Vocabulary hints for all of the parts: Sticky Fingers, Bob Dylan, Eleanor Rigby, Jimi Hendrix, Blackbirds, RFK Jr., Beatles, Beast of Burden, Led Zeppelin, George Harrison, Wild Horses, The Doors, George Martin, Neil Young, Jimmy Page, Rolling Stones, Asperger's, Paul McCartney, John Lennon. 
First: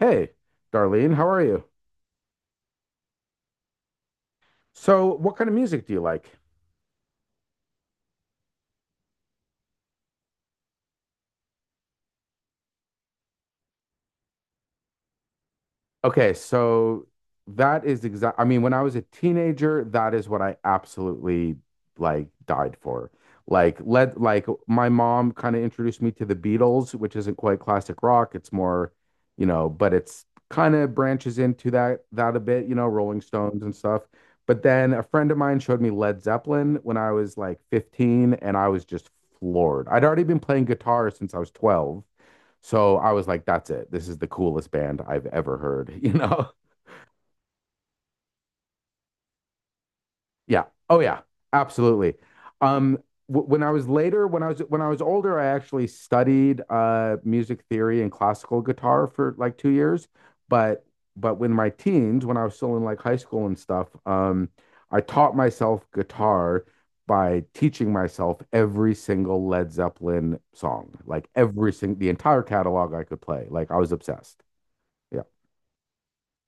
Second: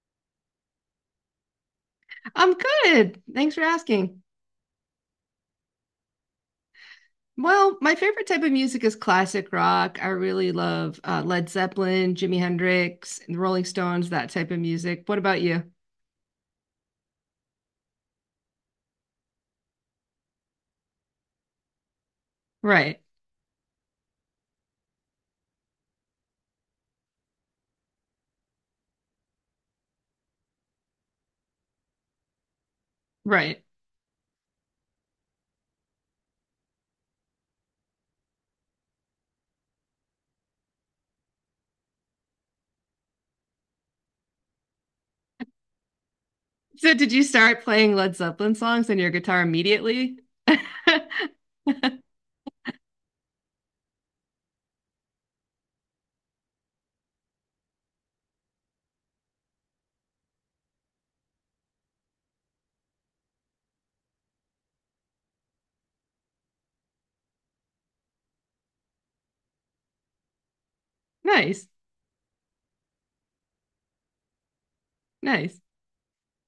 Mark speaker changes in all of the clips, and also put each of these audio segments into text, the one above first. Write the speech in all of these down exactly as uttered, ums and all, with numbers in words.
Speaker 1: Hey, Darlene, how are you?
Speaker 2: I'm good. Thanks for asking.
Speaker 1: So, what kind of music do you like?
Speaker 2: Well, my favorite type of music is classic rock. I really love uh, Led Zeppelin, Jimi Hendrix, and the Rolling Stones, that type of music. What about you?
Speaker 1: Okay, so that is exact. I mean, when I was a teenager, that is what I absolutely like died
Speaker 2: Right,
Speaker 1: for. Like, let like my mom kind of introduced me to the Beatles, which isn't quite classic rock. It's more, you know, but it's kind of branches into that that a bit, you know, Rolling Stones
Speaker 2: right.
Speaker 1: and stuff. But then a friend of mine showed me Led Zeppelin when I was like fifteen, and I was just floored. I'd already been playing guitar since I was twelve. So I was like, that's it. This is the coolest band I've ever heard, you know?
Speaker 2: So, did you start playing Led Zeppelin songs on your guitar immediately?
Speaker 1: Yeah. Oh yeah, absolutely. Um, w- when I was later, when I was when I was older, I actually studied uh music theory and classical guitar for like two years. But but when my teens, when I was still in like high school and stuff, um, I taught myself guitar by teaching myself every single Led Zeppelin song, like
Speaker 2: Nice,
Speaker 1: every single the entire catalog I could play. Like I was obsessed. Yeah.
Speaker 2: nice.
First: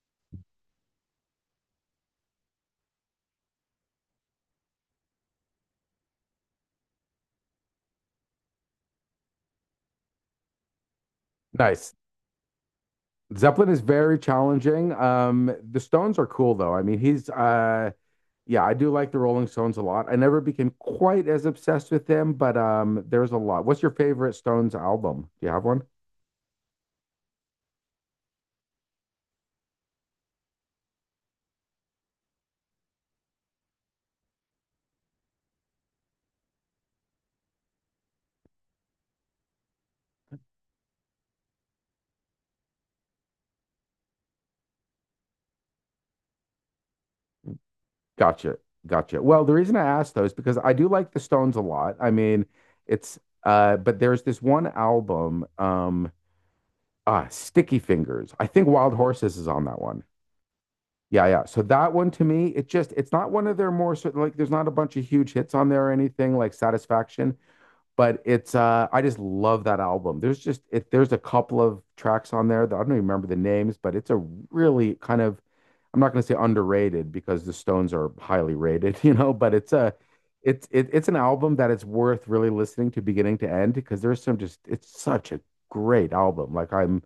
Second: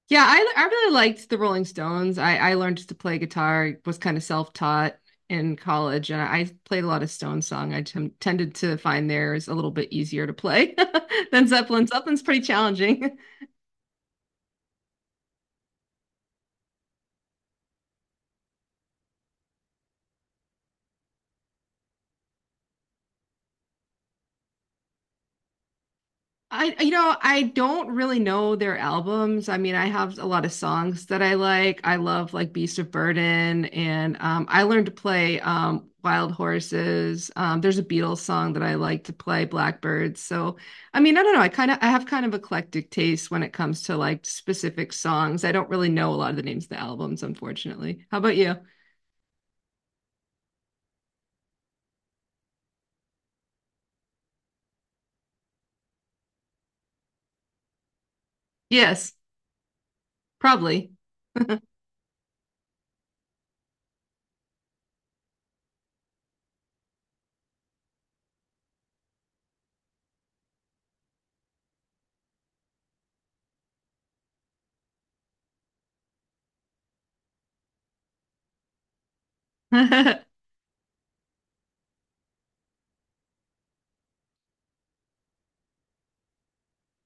Speaker 2: Yeah, I I really liked the Rolling Stones. I I learned to play guitar, was kind of self-taught in college, and I played a lot of Stones song. I tem- tended to find theirs a little bit easier to play than Zeppelin.
Speaker 1: Nice.
Speaker 2: Zeppelin's pretty challenging.
Speaker 1: Zeppelin is very challenging. Um, the Stones are cool though. I mean, he's uh, yeah, I do like the Rolling Stones a lot. I never became quite as obsessed with them, but um, there's a lot. What's your favorite Stones album? Do you have one?
Speaker 2: I, you know, I don't really know their albums. I mean, I have a lot of songs that I like. I love like Beast of Burden, and um, I learned to play um, Wild Horses. Um, there's a Beatles song that I like to play, Blackbirds. So, I mean, I don't know. I kind of I have kind of eclectic taste when it comes to like specific songs. I don't really know a lot of the names of the albums, unfortunately. How about you?
Speaker 1: Gotcha, gotcha. Well, the reason I asked those because I do like the Stones a lot. I mean, it's uh, but there's this one album, um, uh, Sticky Fingers. I think Wild
Speaker 2: Yes,
Speaker 1: Horses is on that one.
Speaker 2: probably.
Speaker 1: Yeah, yeah. So that one to me, it just it's not one of their more sort like there's not a bunch of huge hits on there or anything like Satisfaction, but it's uh I just love that album. There's just it There's a couple of tracks on there that I don't even remember the names, but it's a really kind of, I'm not going to say underrated because the Stones are highly rated, you know, but it's a it's it, it's an album that it's worth really listening to beginning to end because there's some just it's such a great album. Like I'm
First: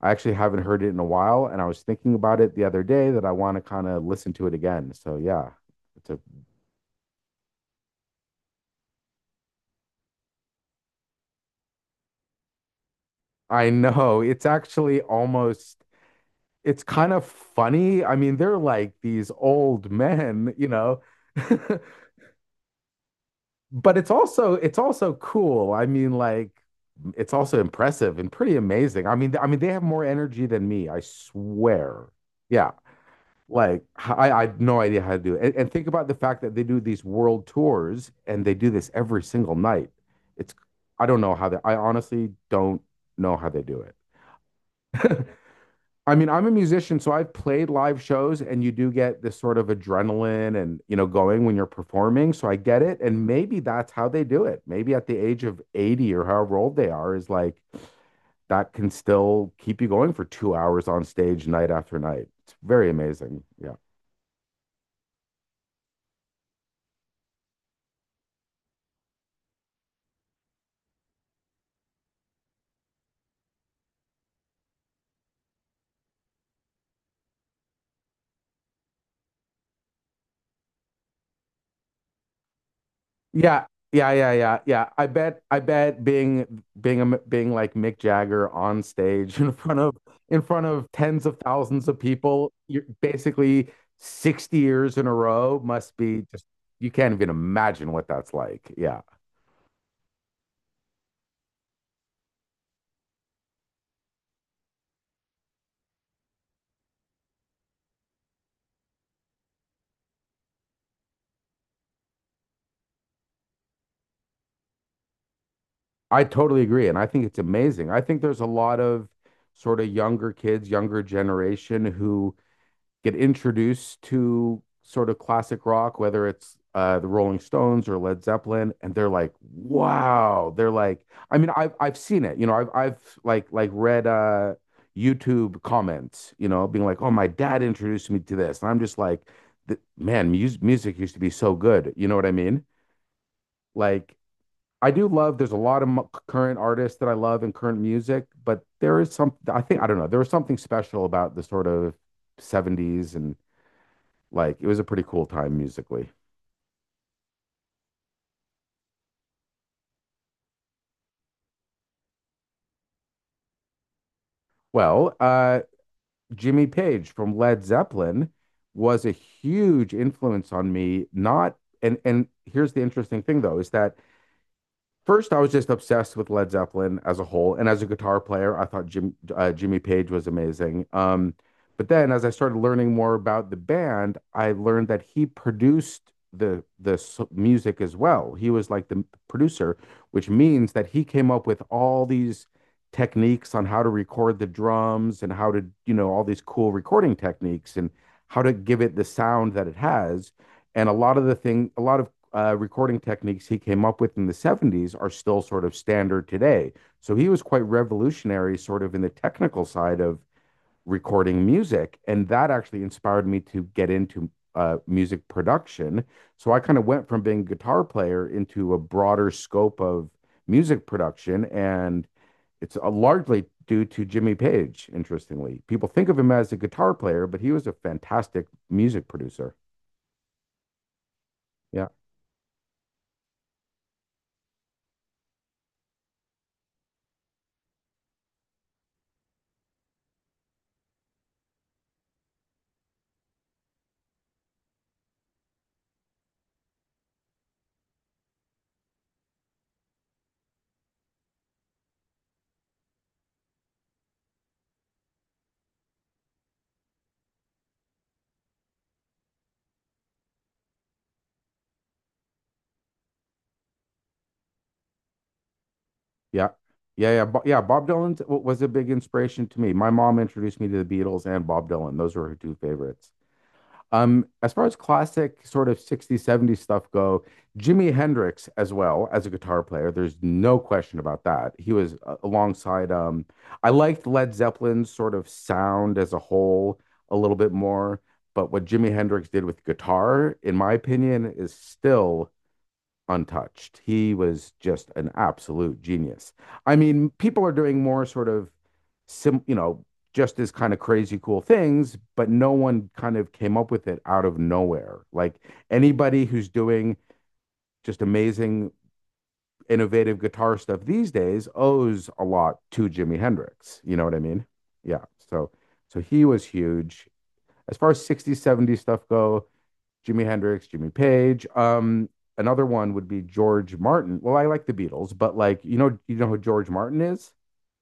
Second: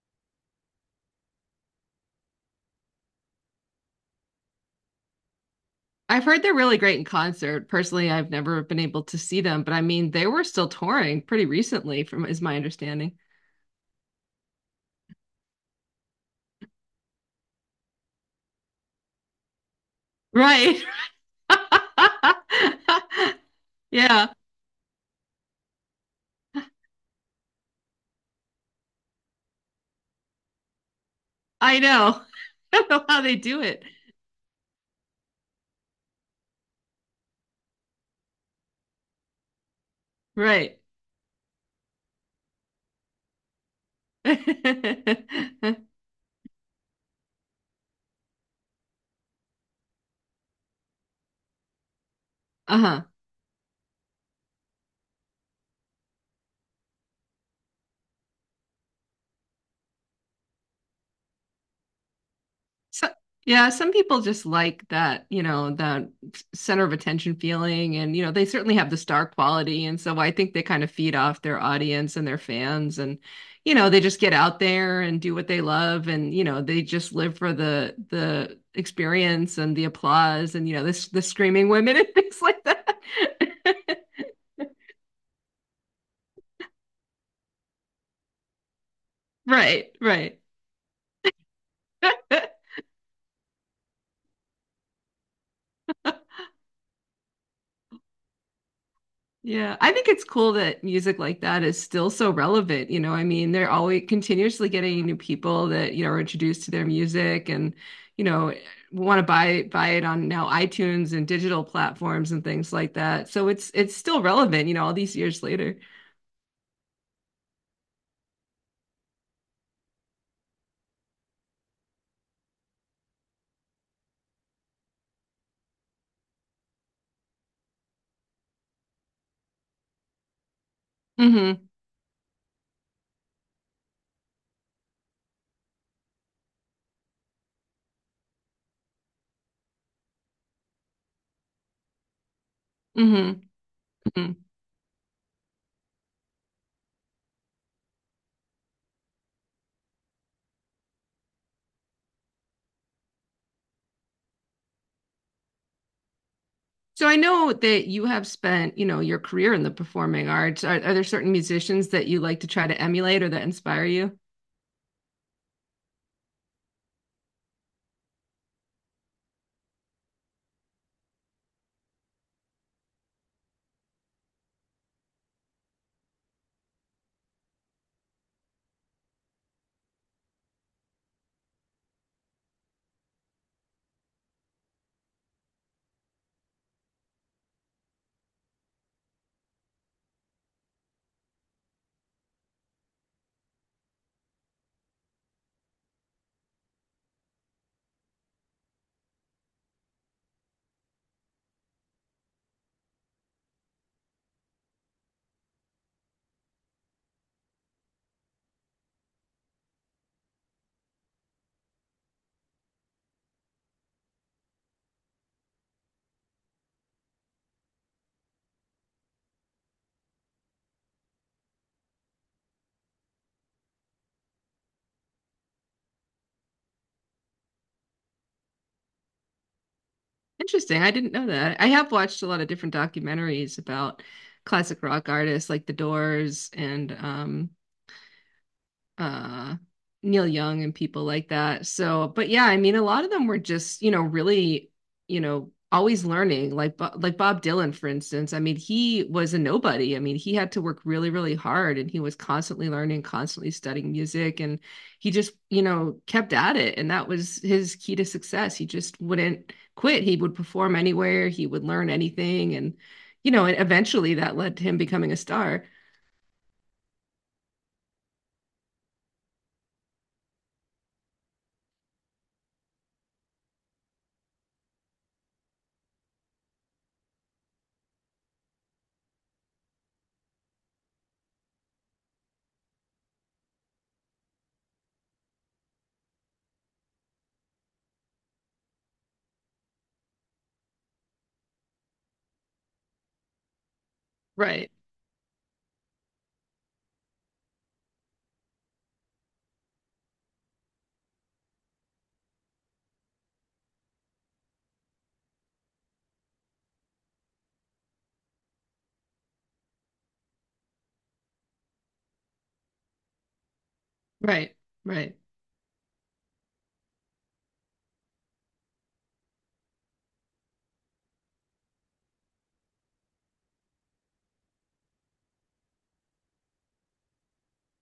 Speaker 1: I actually haven't heard it in a while and I was thinking about it the other day that I want to kind of listen to it again. So yeah, it's a.
Speaker 2: I've heard they're really great in concert. Personally, I've never been able to see them, but I mean, they were still touring pretty recently, from is my understanding.
Speaker 1: I know it's actually almost, it's kind of funny. I mean, they're like these old men, you
Speaker 2: Right.
Speaker 1: know. But it's
Speaker 2: Yeah,
Speaker 1: also it's also cool. I mean, like it's also impressive and pretty amazing. I mean, I mean they have more energy than me, I
Speaker 2: I
Speaker 1: swear.
Speaker 2: know.
Speaker 1: Yeah.
Speaker 2: I don't know how they do it.
Speaker 1: Like I, I had no idea how to do it. And, and think about the fact that they do these world tours and they do this every single night. It's,
Speaker 2: Right.
Speaker 1: I don't know how they, I honestly don't know how they do it. I mean, I'm a musician, so I've played live shows, and you do get this sort of adrenaline and, you know, going when you're performing. So I get it.
Speaker 2: Uh-huh.
Speaker 1: And maybe that's how they do it. Maybe at the age of eighty or however old they are, is like that can still keep you going for two hours on stage night after night. It's very
Speaker 2: So,
Speaker 1: amazing.
Speaker 2: yeah,
Speaker 1: Yeah.
Speaker 2: some people just like that, you know, the center of attention feeling. And, you know, they certainly have the star quality. And so I think they kind of feed off their audience and their fans. And, you know, they just get out there and do what they love. And, you know, they just live for the, the, experience and the applause and you know this the screaming women and things like that.
Speaker 1: Yeah, yeah, yeah, yeah, yeah. I bet, I bet being being a, being like Mick Jagger on stage in front of
Speaker 2: Right, right.
Speaker 1: in front of tens of thousands of people, you're basically sixty years in a row must be just, you can't even imagine what that's like. Yeah.
Speaker 2: Yeah, I think it's cool that music like that is still so relevant. You know, I mean, they're always continuously getting new people that, you know, are introduced to their music and, you know, want to buy buy it on now iTunes and digital platforms and things like that. So it's it's still relevant, you know, all these years later.
Speaker 1: I totally agree, and I think it's amazing. I think there's a lot of sort of younger kids, younger generation who get introduced to sort of classic rock, whether it's uh, the Rolling Stones or Led Zeppelin, and they're like, wow. They're like, I mean,
Speaker 2: Hmm.
Speaker 1: I've I've seen it. You know, I've I've like like read uh, YouTube comments. You know, being like, oh, my dad introduced me to this, and I'm just like, man, music music used to be so good. You know what I mean?
Speaker 2: Hmm.
Speaker 1: Like.
Speaker 2: Hmm.
Speaker 1: I do love. There's a lot of mo- current artists that I love and current music, but there is some. I think I don't know. There was something special about the sort of seventies, and like it was a pretty cool time musically.
Speaker 2: So I know that you have spent, you know, your career in the performing arts. Are, are there certain musicians that you like to try to emulate or that inspire you?
Speaker 1: Well, uh, Jimmy Page from Led Zeppelin was a huge influence on me. Not, and and here's the interesting thing though is that, first, I was just obsessed with Led Zeppelin as a whole, and as a guitar player, I thought Jim uh, Jimmy Page was amazing. Um, but then, as I started learning more about the band, I learned that he produced the the s- music as well. He was like the m- producer, which means that he came up with all these techniques on how to record the drums and how to, you know, all these cool recording techniques and how to give it the sound that it has. And a lot of the thing, a lot of uh, recording techniques he came up with in the seventies are still sort of standard today. So he was quite revolutionary, sort of in the technical side of recording music. And that actually inspired me to get into uh, music production. So I kind of went from being a guitar player into a broader scope of music production. And it's uh, largely due to Jimmy Page, interestingly. People think of him as a guitar player, but he was a fantastic music producer.
Speaker 2: Interesting. I didn't know that. I
Speaker 1: Yeah.
Speaker 2: have watched a lot of different documentaries about classic rock artists like The Doors and um, uh Neil Young and people like that. So, but yeah, I mean, a lot of them were just, you know, really, you know, always learning. Like, Bo- like Bob Dylan, for instance. I mean, he was a nobody. I mean, he had to work really, really hard, and he was constantly learning, constantly studying music, and he just, you know, kept at it. And that was his key to success. He just wouldn't quit. He would perform anywhere. He would learn anything, and you know, and eventually that led to him becoming a star.
Speaker 1: Yeah. Yeah, yeah, Bo- yeah. Bob Dylan t- w- was a big inspiration to me. My mom introduced me to the Beatles and Bob Dylan. Those were her two favorites. Um, as far as classic sort of sixties, seventies stuff go, Jimi Hendrix as well as a guitar player. There's no question about that. He was uh, alongside um I liked Led Zeppelin's sort of sound as a whole a little bit more, but what Jimi Hendrix did with guitar, in my opinion, is still untouched. He was
Speaker 2: Right.
Speaker 1: just an absolute genius. I mean, people are doing more sort of sim, you know, just as kind of crazy cool things, but no one kind of came up with it out of nowhere. Like anybody who's doing just amazing innovative guitar stuff these days owes a lot to Jimi Hendrix. You know what I mean?
Speaker 2: Right.
Speaker 1: Yeah.
Speaker 2: Right.
Speaker 1: So so he was huge. As far as sixties, seventies stuff go, Jimi Hendrix, Jimmy Page. Um, another one would be George Martin. Well, I like the Beatles, but like you know, you know who George Martin is?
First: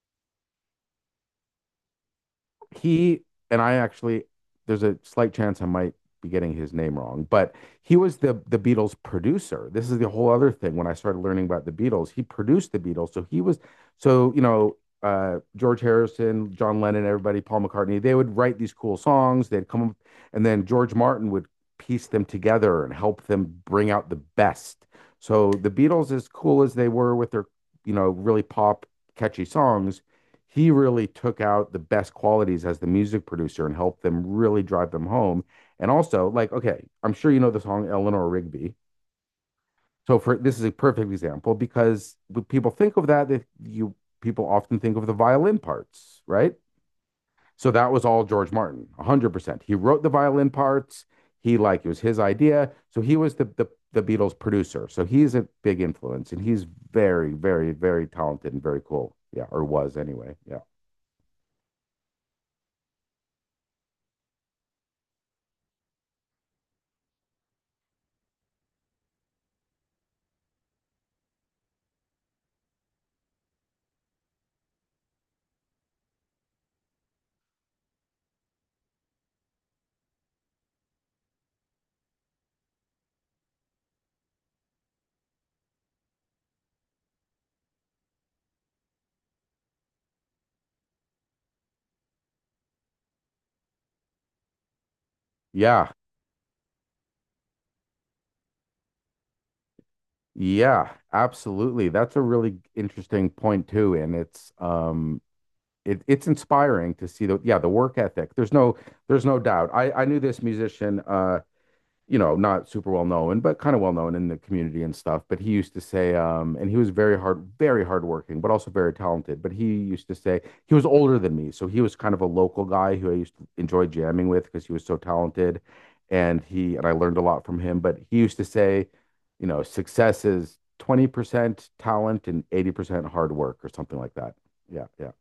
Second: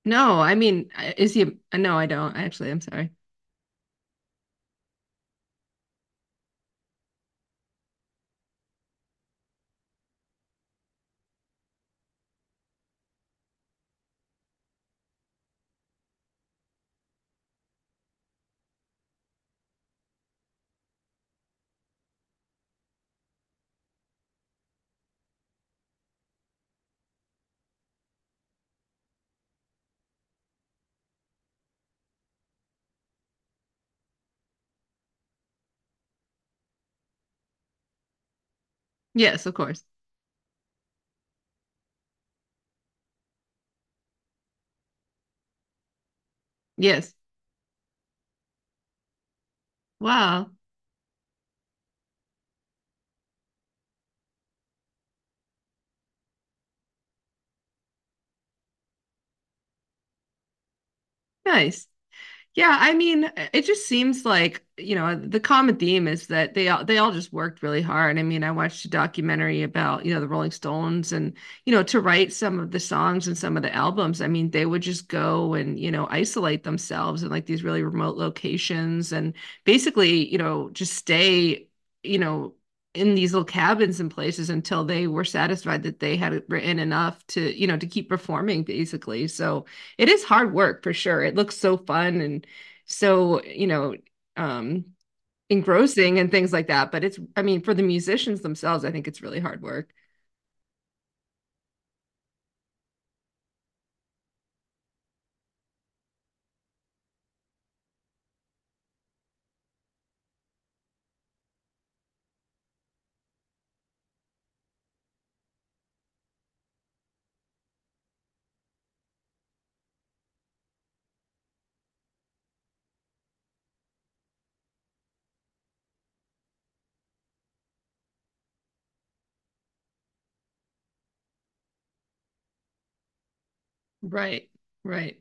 Speaker 2: No, I mean, is he? No, I don't. Actually, I'm sorry.
Speaker 1: He and I actually, there's a slight chance I might be getting his name wrong, but he was the the Beatles producer. This is the whole other thing. When I started learning about the Beatles, he produced the Beatles, so he was, so you know, uh, George Harrison, John Lennon, everybody, Paul McCartney. They would write these cool songs. They'd come, up- and then George Martin would piece them together and help them bring out the best. So the Beatles, as cool as they were with their, you know, really pop catchy songs, he really took out the best qualities as the music producer and helped them really drive them home. And also, like, okay, I'm sure you know the song Eleanor Rigby.
Speaker 2: Yes, of course.
Speaker 1: So for, this is a perfect example because when people think of that, they, you people often think of the violin parts, right?
Speaker 2: Yes.
Speaker 1: So that was all George Martin, one hundred percent. He wrote the violin
Speaker 2: Wow.
Speaker 1: parts. He like It was his idea. So he was the the the Beatles producer. So he's a big influence and he's very very very talented and very cool. Yeah, or was anyway. Yeah.
Speaker 2: Nice. Yeah, I mean, uh, it just seems like, you know, the common theme is that they all they all just worked really hard. I mean, I watched a documentary about, you know, the Rolling Stones and, you know, to write some of the songs and some of the albums. I mean, they would just go and, you know, isolate themselves in like these really remote locations and basically, you know, just stay, you know, in these little cabins and places until they were satisfied that they had written enough to, you know, to keep performing basically. So, it is hard work for sure. It looks so fun and so you know um
Speaker 1: Yeah,
Speaker 2: engrossing and things like that, but it's, I mean, for the musicians themselves, I think it's really hard work.
Speaker 1: Yeah, absolutely. That's a really interesting point too, and it's um it it's inspiring to see the yeah, the work ethic. There's no there's no doubt. I I knew this musician uh you know, not super well known, but kind of well known in the community and stuff. But he used to say, um, and he was very hard, very hardworking, but also very talented. But he used to say he was older than me, so he was kind of a local guy who I used to enjoy jamming with because he was so talented, and he, and I learned a lot from him. But he used to say, you know, success is twenty percent talent and eighty percent hard work or something like that.
Speaker 2: Right.
Speaker 1: Yeah, yeah.
Speaker 2: Right.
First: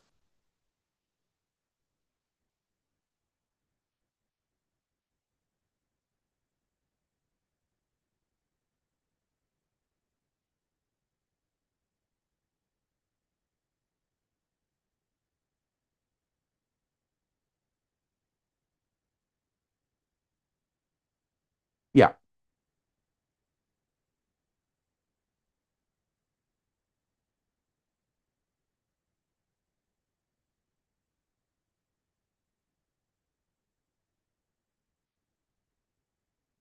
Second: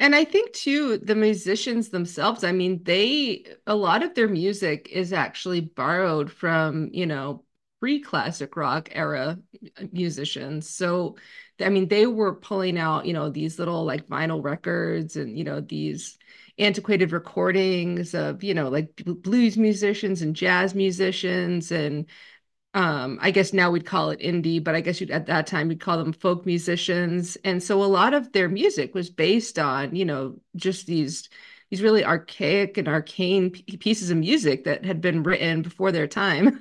Speaker 2: And I think too, the musicians themselves, I mean, they, a lot of their music is actually borrowed from, you know, pre-classic rock era musicians. So, I mean, they were pulling out, you know, these little like vinyl records and, you know, these antiquated recordings of, you know, like blues musicians and jazz musicians, and
Speaker 1: Yeah.
Speaker 2: um I guess now we'd call it indie, but I guess you'd at that time we would call them folk musicians. And so a lot of their music was based on, you know, just these these really archaic and arcane pieces of music that had been written before their time.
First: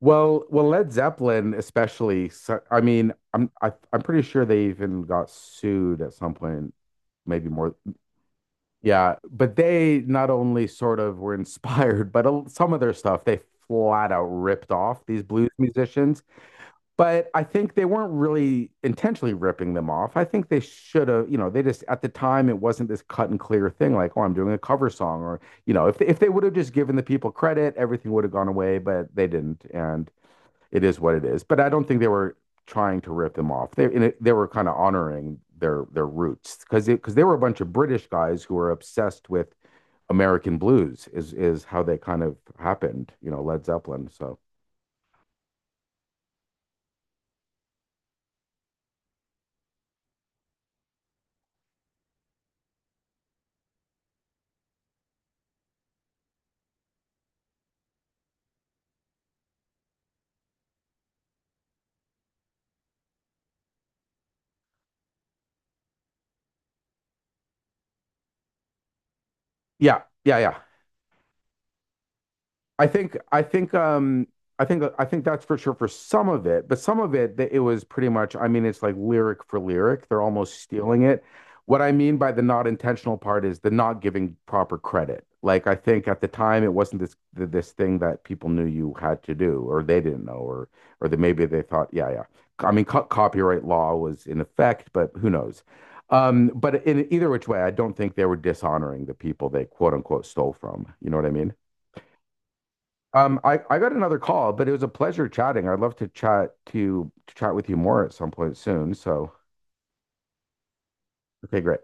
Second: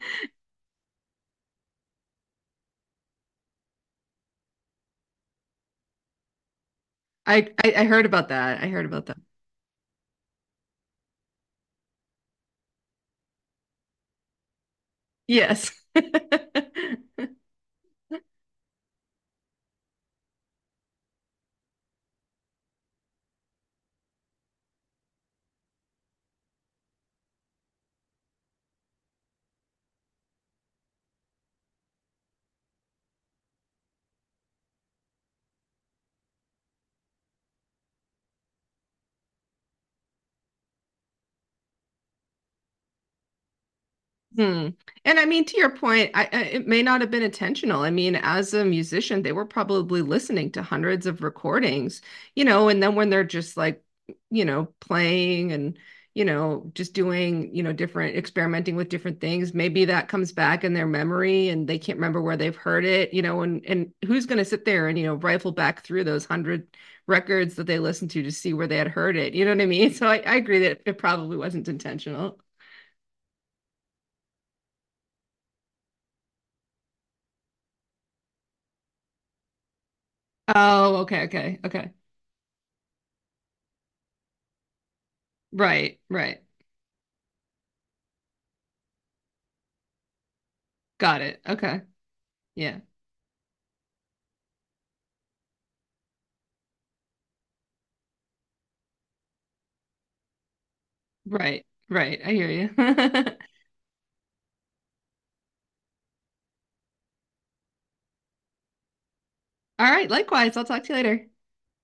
Speaker 1: Well, well, Led Zeppelin especially. So, I mean, I'm I, I'm pretty sure they even got sued at some point, maybe
Speaker 2: I,
Speaker 1: more.
Speaker 2: I I heard about that, i heard about
Speaker 1: Yeah,
Speaker 2: that
Speaker 1: but they not only sort of were inspired, but a- some of their stuff they flat out ripped off these blues
Speaker 2: Yes.
Speaker 1: musicians. But I think they weren't really intentionally ripping them off. I think they should have, you know, they just at the time it wasn't this cut and clear thing like, oh, I'm doing a cover song, or you know, if if they would have just given the people credit, everything would have gone away, but they didn't, and it is what it is. But I don't think they were trying to rip them off. They it, they were kind of honoring their their roots because because they were a bunch of British guys who were obsessed with American blues is is how they kind of happened. You know, Led Zeppelin. So
Speaker 2: Hmm. And I mean, to your point, I, I, it may not have been intentional. I mean, as a musician, they were probably listening to hundreds of recordings, you know, and then when they're just like, you know, playing and, you know, just doing, you know, different, experimenting with different things, maybe that comes back in their memory and they can't remember where they've heard it, you know, and and who's going to sit there and, you know, rifle back through those hundred records that they listened to to see where they had heard it. You know what I mean?
Speaker 1: yeah,
Speaker 2: So I, I
Speaker 1: yeah, yeah.
Speaker 2: agree that it probably wasn't intentional.
Speaker 1: I think I think um I think I think that's for sure for some of it, but some of it that it was pretty much, I mean it's like lyric for lyric. They're almost
Speaker 2: Oh,
Speaker 1: stealing
Speaker 2: okay,
Speaker 1: it.
Speaker 2: okay,
Speaker 1: What I
Speaker 2: okay.
Speaker 1: mean by the not intentional part is the not giving proper credit. Like I
Speaker 2: Right,
Speaker 1: think at the
Speaker 2: right.
Speaker 1: time it wasn't this th- this thing that people knew you had to do or they didn't know or or that
Speaker 2: Got it.
Speaker 1: maybe they
Speaker 2: Okay.
Speaker 1: thought, yeah yeah. I
Speaker 2: Yeah.
Speaker 1: mean co copyright law was in effect, but who knows. Um, but in either which way, I don't think they were dishonoring the people they quote unquote stole from. You know what I mean?
Speaker 2: Right, right. I hear you.
Speaker 1: Um, I, I got another call, but it was a pleasure chatting. I'd love to chat to to chat with you more at some point soon. So,
Speaker 2: All right. Likewise. I'll talk to you later.
Speaker 1: okay, great.